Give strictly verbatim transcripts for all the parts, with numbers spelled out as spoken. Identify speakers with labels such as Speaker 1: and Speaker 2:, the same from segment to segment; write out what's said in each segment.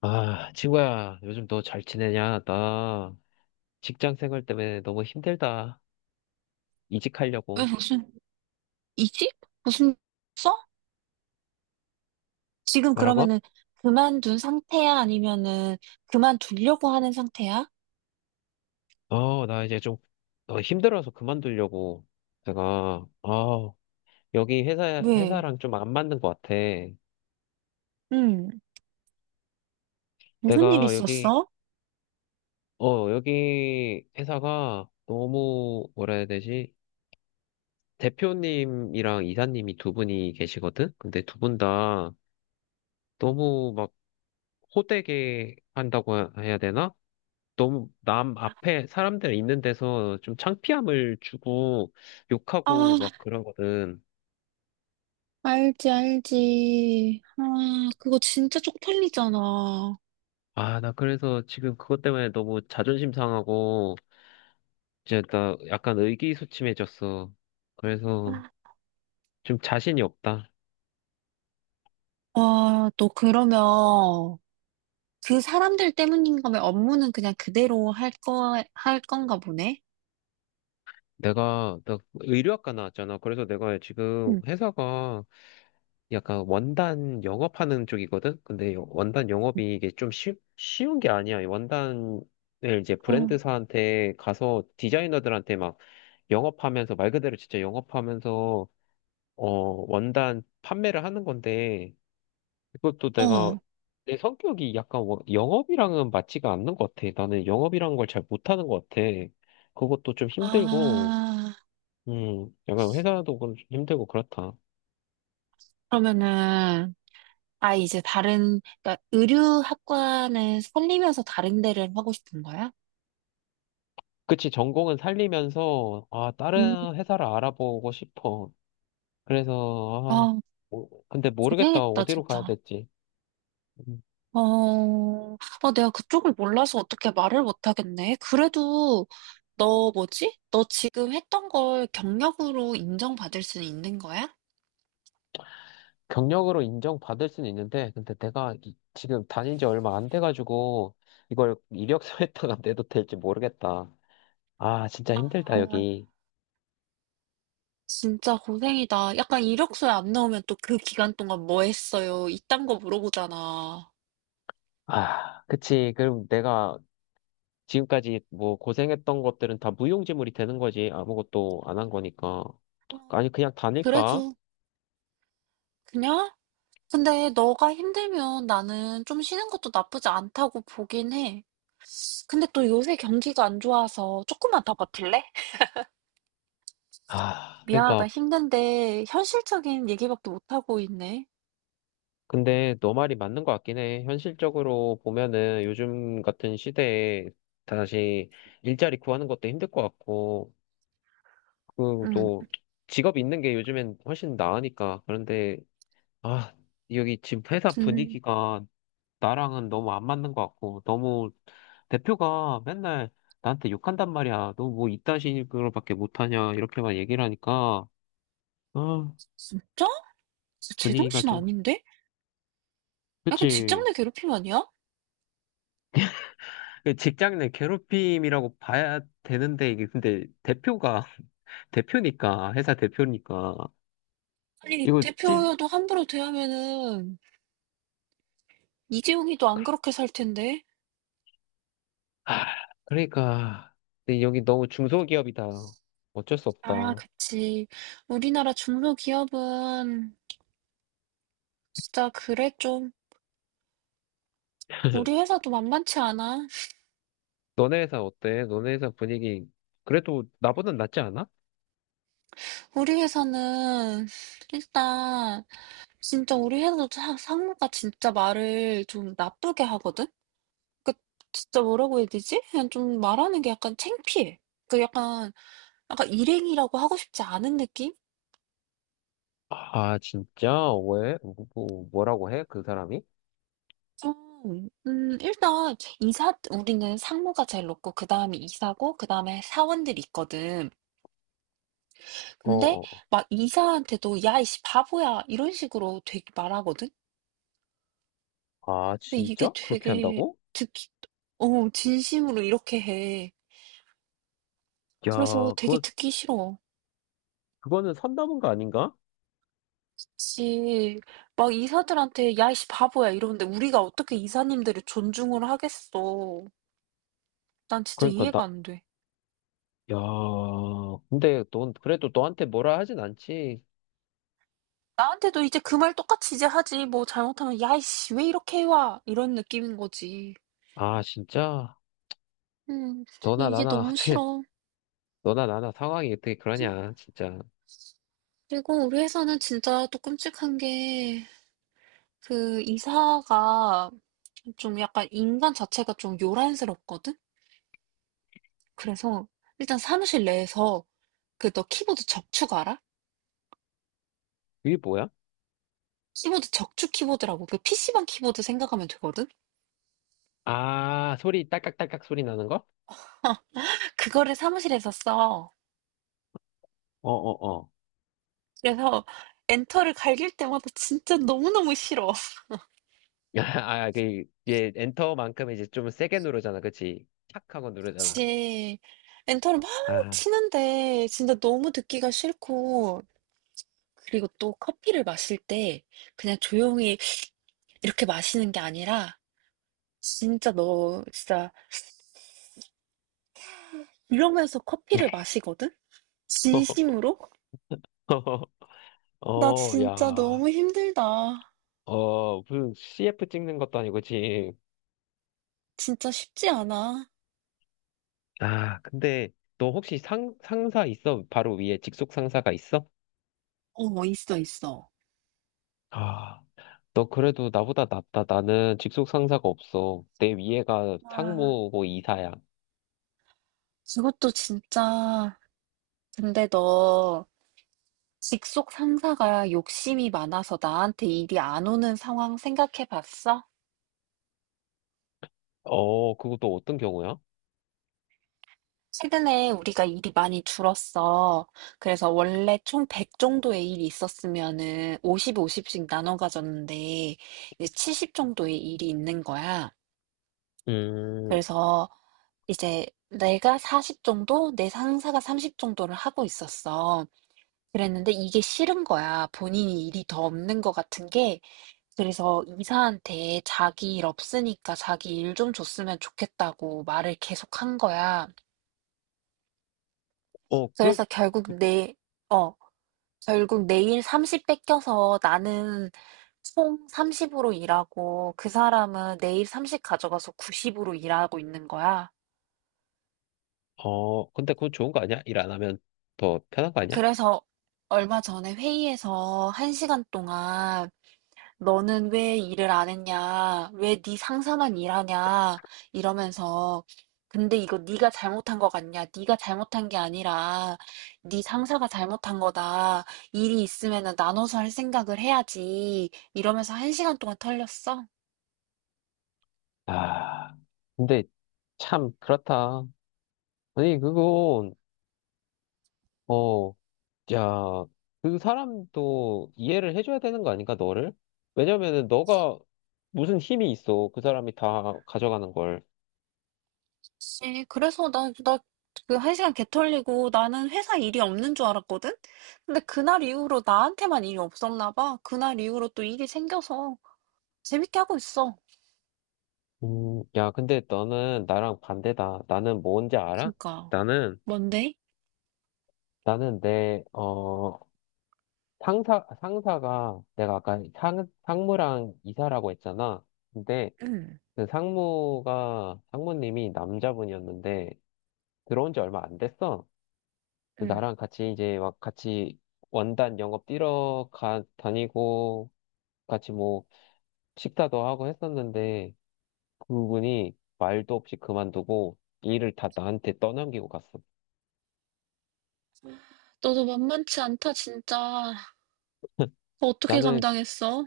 Speaker 1: 아, 친구야, 요즘 너 잘 지내냐? 나 직장 생활 때문에 너무 힘들다.
Speaker 2: 왜
Speaker 1: 이직하려고.
Speaker 2: 무슨 이직? 무슨 써? 지금
Speaker 1: 뭐라고?
Speaker 2: 그러면은 그만둔 상태야? 아니면은 그만두려고 하는 상태야?
Speaker 1: 어, 나 이제 좀 어, 힘들어서 그만두려고. 내가, 아, 여기 회사,
Speaker 2: 왜?
Speaker 1: 회사랑 좀 안 맞는 것 같아.
Speaker 2: 응, 무슨 일
Speaker 1: 내가 여기,
Speaker 2: 있었어?
Speaker 1: 어, 여기 회사가 너무, 뭐라 해야 되지? 대표님이랑 이사님이 두 분이 계시거든? 근데 두 분 다 너무 막 호되게 한다고 해야 되나? 너무 남 앞에 사람들 있는 데서 좀 창피함을 주고 욕하고
Speaker 2: 아,
Speaker 1: 막 그러거든.
Speaker 2: 알지, 알지. 아, 그거 진짜 쪽팔리잖아.
Speaker 1: 아, 나 그래서 지금 그것 때문에 너무 자존심 상하고 이제 나 약간 의기소침해졌어. 그래서 좀 자신이 없다.
Speaker 2: 와, 너 그러면 그 사람들 때문인가 왜 업무는 그냥 그대로 할 거, 할 건가 보네?
Speaker 1: 내가 나 의류학과 나왔잖아. 그래서 내가 지금
Speaker 2: 응.
Speaker 1: 회사가 약간 원단 영업하는 쪽이거든. 근데 원단 영업이 이게 좀 쉬, 쉬운 게 아니야. 원단을 이제
Speaker 2: 어,
Speaker 1: 브랜드사한테 가서 디자이너들한테 막 영업하면서 말 그대로 진짜 영업하면서 어 원단 판매를 하는 건데 그것도 내가
Speaker 2: 어.
Speaker 1: 내 성격이 약간 워- 영업이랑은 맞지가 않는 것 같아. 나는 영업이라는 걸 잘 못하는 것 같아. 그것도 좀 힘들고
Speaker 2: 아,
Speaker 1: 음 약간 회사도 좀 힘들고 그렇다.
Speaker 2: 그러면은 아, 이제 다른, 그러니까 의류학과는 살리면서 다른 데를 하고 싶은 거야?
Speaker 1: 그치, 전공은 살리면서 아,
Speaker 2: 음.
Speaker 1: 다른 회사를 알아보고 싶어. 그래서 아,
Speaker 2: 아,
Speaker 1: 뭐- 근데 모르겠다,
Speaker 2: 고생했다,
Speaker 1: 어디로 가야
Speaker 2: 진짜.
Speaker 1: 될지. 음.
Speaker 2: 어, 아, 내가 그쪽을 몰라서 어떻게 말을 못 하겠네. 그래도, 너 뭐지? 너 지금 했던 걸 경력으로 인정받을 수 있는 거야?
Speaker 1: 경력으로 인정받을 수는 있는데, 근데 내가 이- 지금 다닌 지 얼마 안 돼가지고, 이걸 이력서에다가 내도 될지 모르겠다. 아, 진짜 힘들다,
Speaker 2: 아,
Speaker 1: 여기.
Speaker 2: 진짜 고생이다. 약간 이력서에 안 나오면 또 그 기간 동안 뭐 했어요? 이딴 거 물어보잖아.
Speaker 1: 아, 그치. 그럼 내가 지금까지 뭐 고생했던 것들은 다 무용지물이 되는 거지. 아무것도 안 한 거니까. 아니, 그냥 다닐까?
Speaker 2: 그래도, 그냥? 근데 너가 힘들면 나는 좀 쉬는 것도 나쁘지 않다고 보긴 해. 근데 또 요새 경기가 안 좋아서 조금만 더 버틸래?
Speaker 1: 아, 그러니까.
Speaker 2: 미안하다. 힘든데 현실적인 얘기밖에 못하고 있네.
Speaker 1: 근데 너 말이 맞는 것 같긴 해. 현실적으로 보면은 요즘 같은 시대에 다시 일자리 구하는 것도 힘들 것 같고, 그,
Speaker 2: 응.
Speaker 1: 또, 직업 있는 게 요즘엔 훨씬 나으니까. 그런데, 아, 여기 지금 회사
Speaker 2: 음,
Speaker 1: 분위기가 나랑은 너무 안 맞는 것 같고, 너무 대표가 맨날 나한테 욕한단 말이야. 너 뭐 이딴 식으로밖에 못하냐. 이렇게만 얘기를 하니까, 아,
Speaker 2: 진짜?
Speaker 1: 분위기가
Speaker 2: 제정신
Speaker 1: 좀,
Speaker 2: 아닌데? 약간 직장
Speaker 1: 그치.
Speaker 2: 내 괴롭힘 아니야?
Speaker 1: 그 직장 내 괴롭힘이라고 봐야 되는데, 이게 근데 대표가, 대표니까, 회사 대표니까,
Speaker 2: 아니,
Speaker 1: 이거 찐,
Speaker 2: 대표도 함부로 대하면은 이재용이도 안 그렇게 살 텐데.
Speaker 1: 아, 그러니까 근데 여기 너무 중소기업이다. 어쩔 수
Speaker 2: 아,
Speaker 1: 없다.
Speaker 2: 그치. 우리나라 중소기업은 진짜 그래 좀. 우리 회사도 만만치 않아.
Speaker 1: 너네 회사 어때? 너네 회사 분위기 그래도 나보단 낫지 않아?
Speaker 2: 우리 회사는 일단 진짜 우리 회사도 사- 상무가 진짜 말을 좀 나쁘게 하거든? 그 진짜 뭐라고 해야 되지? 그냥 좀 말하는 게 약간 창피해. 그 약간 약간 일행이라고 하고 싶지 않은 느낌?
Speaker 1: 아 진짜? 왜? 뭐, 뭐- 뭐라고 해? 그 사람이?
Speaker 2: 좀, 음, 일단, 이사, 우리는 상무가 제일 높고, 그 다음에 이사고, 그 다음에 사원들이 있거든. 근데,
Speaker 1: 어어.
Speaker 2: 막 이사한테도, 야, 이씨, 바보야. 이런 식으로 되게 말하거든?
Speaker 1: 아
Speaker 2: 근데 이게
Speaker 1: 진짜? 그렇게
Speaker 2: 되게
Speaker 1: 한다고?
Speaker 2: 듣기, 어, 진심으로 이렇게 해. 그래서
Speaker 1: 야,
Speaker 2: 되게
Speaker 1: 그거
Speaker 2: 듣기 싫어.
Speaker 1: 그거는 선담은 거 아닌가?
Speaker 2: 씨, 막 이사들한테, 야, 이씨, 바보야, 이러는데 우리가 어떻게 이사님들을 존중을 하겠어. 난 진짜
Speaker 1: 그러니까 나
Speaker 2: 이해가 안 돼.
Speaker 1: 야, 근데 넌 그래도 너한테 뭐라 하진 않지?
Speaker 2: 나한테도 이제 그 말 똑같이 이제 하지. 뭐 잘못하면, 야, 이씨, 왜 이렇게 해와? 이런 느낌인 거지.
Speaker 1: 아 진짜?
Speaker 2: 음,
Speaker 1: 너나
Speaker 2: 이게
Speaker 1: 나나
Speaker 2: 너무
Speaker 1: 어떻게
Speaker 2: 싫어.
Speaker 1: 너나 나나 상황이 어떻게 그러냐 진짜.
Speaker 2: 그리고 우리 회사는 진짜 또 끔찍한 게, 그 이사가 좀 약간 인간 자체가 좀 요란스럽거든? 그래서 일단 사무실 내에서 그 너 키보드 적축 알아?
Speaker 1: 이게 뭐야?
Speaker 2: 키보드 적축 키보드라고 그 피시방 키보드 생각하면 되거든?
Speaker 1: 아, 소리 딸깍딸깍 소리 나는 거?
Speaker 2: 그거를 사무실에서 써.
Speaker 1: 어, 어, 어.
Speaker 2: 그래서 엔터를 갈길 때마다 진짜 너무너무 싫어.
Speaker 1: 아, 그, 얘 엔터만큼 이제 좀 세게 누르잖아, 그치? 착 하고 누르잖아.
Speaker 2: 그치. 엔터를 막
Speaker 1: 아,
Speaker 2: 치는데 진짜 너무 듣기가 싫고. 그리고 또 커피를 마실 때 그냥 조용히 이렇게 마시는 게 아니라 진짜 너 진짜 이러면서 커피를 마시거든? 진심으로? 나
Speaker 1: 어,
Speaker 2: 진짜
Speaker 1: 야,
Speaker 2: 너무 힘들다.
Speaker 1: 어, 무슨 씨에프 찍는 것도 아니고, 지금.
Speaker 2: 진짜 쉽지 않아.
Speaker 1: 아, 근데 너 혹시 상, 상사 있어? 바로 위에 직속 상사가 있어?
Speaker 2: 어, 있어, 있어.
Speaker 1: 아, 너 그래도 나보다 낫다. 나는 직속 상사가 없어. 내 위에가
Speaker 2: 와,
Speaker 1: 상무고 이사야.
Speaker 2: 그것도 진짜. 근데 너 직속 상사가 욕심이 많아서 나한테 일이 안 오는 상황 생각해 봤어?
Speaker 1: 어, 그거 또 어떤 경우야?
Speaker 2: 최근에 우리가 일이 많이 줄었어. 그래서 원래 총 백 정도의 일이 있었으면은 오십, 오십씩 나눠 가졌는데 이제 칠십 정도의 일이 있는 거야.
Speaker 1: 음,
Speaker 2: 그래서 이제 내가 사십 정도, 내 상사가 삼십 정도를 하고 있었어. 그랬는데 이게 싫은 거야. 본인이 일이 더 없는 것 같은 게. 그래서 이사한테 자기 일 없으니까 자기 일 좀 줬으면 좋겠다고 말을 계속 한 거야.
Speaker 1: 어, 그,
Speaker 2: 그래서 결국 내, 어, 결국 내일 삼십 뺏겨서 나는 총 삼십으로 일하고 그 사람은 내일 삼십 가져가서 구십으로 일하고 있는 거야.
Speaker 1: 어, 근데 그건 좋은 거 아니야? 일 안 하면 더 편한 거 아니야?
Speaker 2: 그래서 얼마 전에 회의에서 한시간 동안 너는 왜 일을 안 했냐? 왜 네 상사만 일하냐? 이러면서 근데 이거 네가 잘못한 거 같냐? 네가 잘못한 게 아니라 네 상사가 잘못한 거다. 일이 있으면은 나눠서 할 생각을 해야지. 이러면서 한시간 동안 털렸어.
Speaker 1: 아, 근데 참 그렇다. 아니, 그건, 어, 야, 그 사람도 이해를 해줘야 되는 거 아닌가, 너를? 왜냐면은 너가 무슨 힘이 있어. 그 사람이 다 가져가는 걸.
Speaker 2: 네, 그래서 나, 나, 그, 한 시간 개 털리고 나는 회사 일이 없는 줄 알았거든? 근데 그날 이후로 나한테만 일이 없었나 봐. 그날 이후로 또 일이 생겨서 재밌게 하고 있어.
Speaker 1: 음, 야, 근데 너는 나랑 반대다. 나는 뭔지 알아?
Speaker 2: 그러니까,
Speaker 1: 나는,
Speaker 2: 뭔데?
Speaker 1: 나는 내, 어, 상사, 상사가, 내가 아까 상, 상무랑 이사라고 했잖아. 근데
Speaker 2: 응,
Speaker 1: 근데 상무가, 상무님이 남자분이었는데, 들어온 지 얼마 안 됐어. 근데
Speaker 2: 응.
Speaker 1: 나랑 같이 이제 막 같이 원단 영업 뛰러 가, 다니고, 같이 뭐 식사도 하고 했었는데, 그분이 말도 없이 그만두고 일을 다 나한테 떠넘기고 갔어.
Speaker 2: 너도 만만치 않다, 진짜. 그거 어떻게
Speaker 1: 나는,
Speaker 2: 감당했어?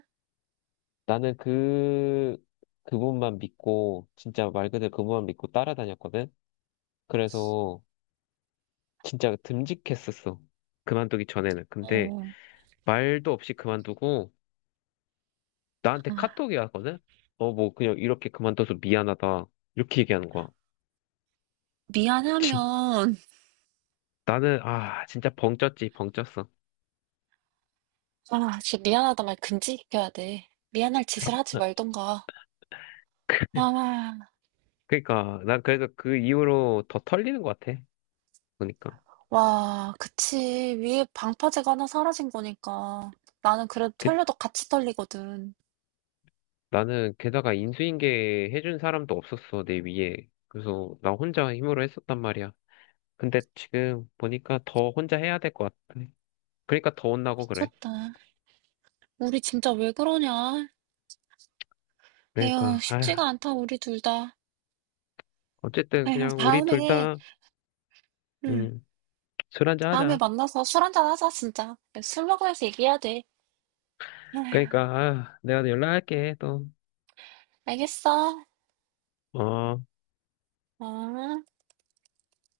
Speaker 1: 나는 그, 그분만 믿고, 진짜 말 그대로 그분만 믿고 따라다녔거든? 그래서 진짜 듬직했었어. 그만두기 전에는. 근데
Speaker 2: 어,
Speaker 1: 말도 없이 그만두고 나한테
Speaker 2: 아,
Speaker 1: 카톡이 왔거든? 어, 뭐 그냥 이렇게 그만둬서 미안하다. 이렇게 얘기하는 거야. 진-
Speaker 2: 미안하면,
Speaker 1: 나는 아, 진짜 벙쪘지, 벙쪘어.
Speaker 2: 아, 진짜 미안하다 말 금지시켜야 돼. 미안할 짓을 하지 말던가. 아,
Speaker 1: 그러니까 난 그래서 그 이후로 더 털리는 것 같아. 그러니까
Speaker 2: 와, 그치. 위에 방파제가 하나 사라진 거니까. 나는 그래도
Speaker 1: 그-
Speaker 2: 털려도 같이 털리거든.
Speaker 1: 나는 게다가 인수인계 해준 사람도 없었어, 내 위에. 그래서 나 혼자 힘으로 했었단 말이야. 근데 지금 보니까 더 혼자 해야 될 것 같아. 그러니까 더 혼나고 그래.
Speaker 2: 미쳤다. 우리 진짜 왜 그러냐? 에휴,
Speaker 1: 그러니까 아,
Speaker 2: 쉽지가 않다, 우리 둘 다.
Speaker 1: 어쨌든
Speaker 2: 에휴,
Speaker 1: 그냥 우리 둘
Speaker 2: 다음에,
Speaker 1: 다,
Speaker 2: 응,
Speaker 1: 음, 술 한잔
Speaker 2: 다음에
Speaker 1: 하자.
Speaker 2: 만나서 술 한잔 하자, 진짜. 술 먹으면서 얘기해야 돼.
Speaker 1: 그러니까
Speaker 2: 에휴,
Speaker 1: 아, 내가 연락할게 또.
Speaker 2: 알겠어.
Speaker 1: 어.
Speaker 2: 어.